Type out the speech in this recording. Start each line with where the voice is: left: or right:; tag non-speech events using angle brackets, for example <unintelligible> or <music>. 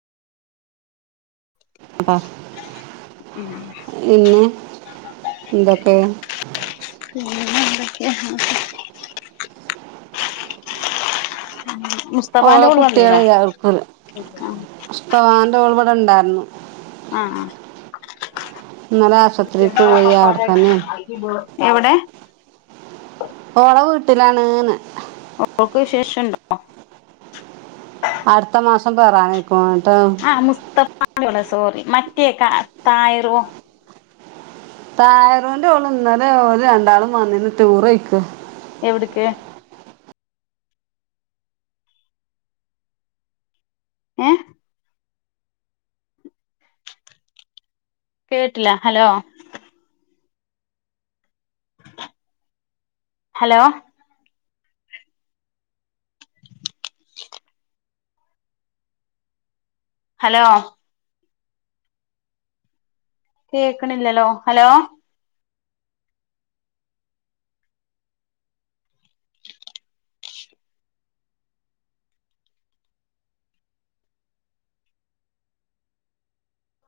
left: ഉം
right: <unintelligible> ഇന്നെ ഇന്തൊക്കെ
left: <inaudible> ഉം
right: ഓളെ കുട്ടിയേളേ <unintelligible> മുസ്തവാന്റെ ഓൾ ഇവിടെ ഇണ്ടാ ന്നു.
left: ആ ആ
right: ഇന്നലെ ആശത്രീക്ക് പോയി. അവിടെത്തന്നെണ്.
left: എവിടെ
right: ഓളെ വീട്ടിലാണ്ന്ന്.
left: ഓൾക്ക് വിശേഷംണ്ടോ?
right: അടുത്ത മാസം പെറാനേ ക്കുണു. ന്നട്ടാ
left: ഫാൻ്റോള് സോറി മറ്റേ കാ തായിറോ?
right: തായറൂൻ്റോള് ഇന്നലെ ഓര് രണ്ടാളും വന്നിന് ടൂറോയിക്കാ
left: എവിട്ക്ക്? ഹേ കേട്ട്ല്ല. ഹലോ ഹലോ ഹലോ കേക്ണില്ലല്ലോ.. ഹലോ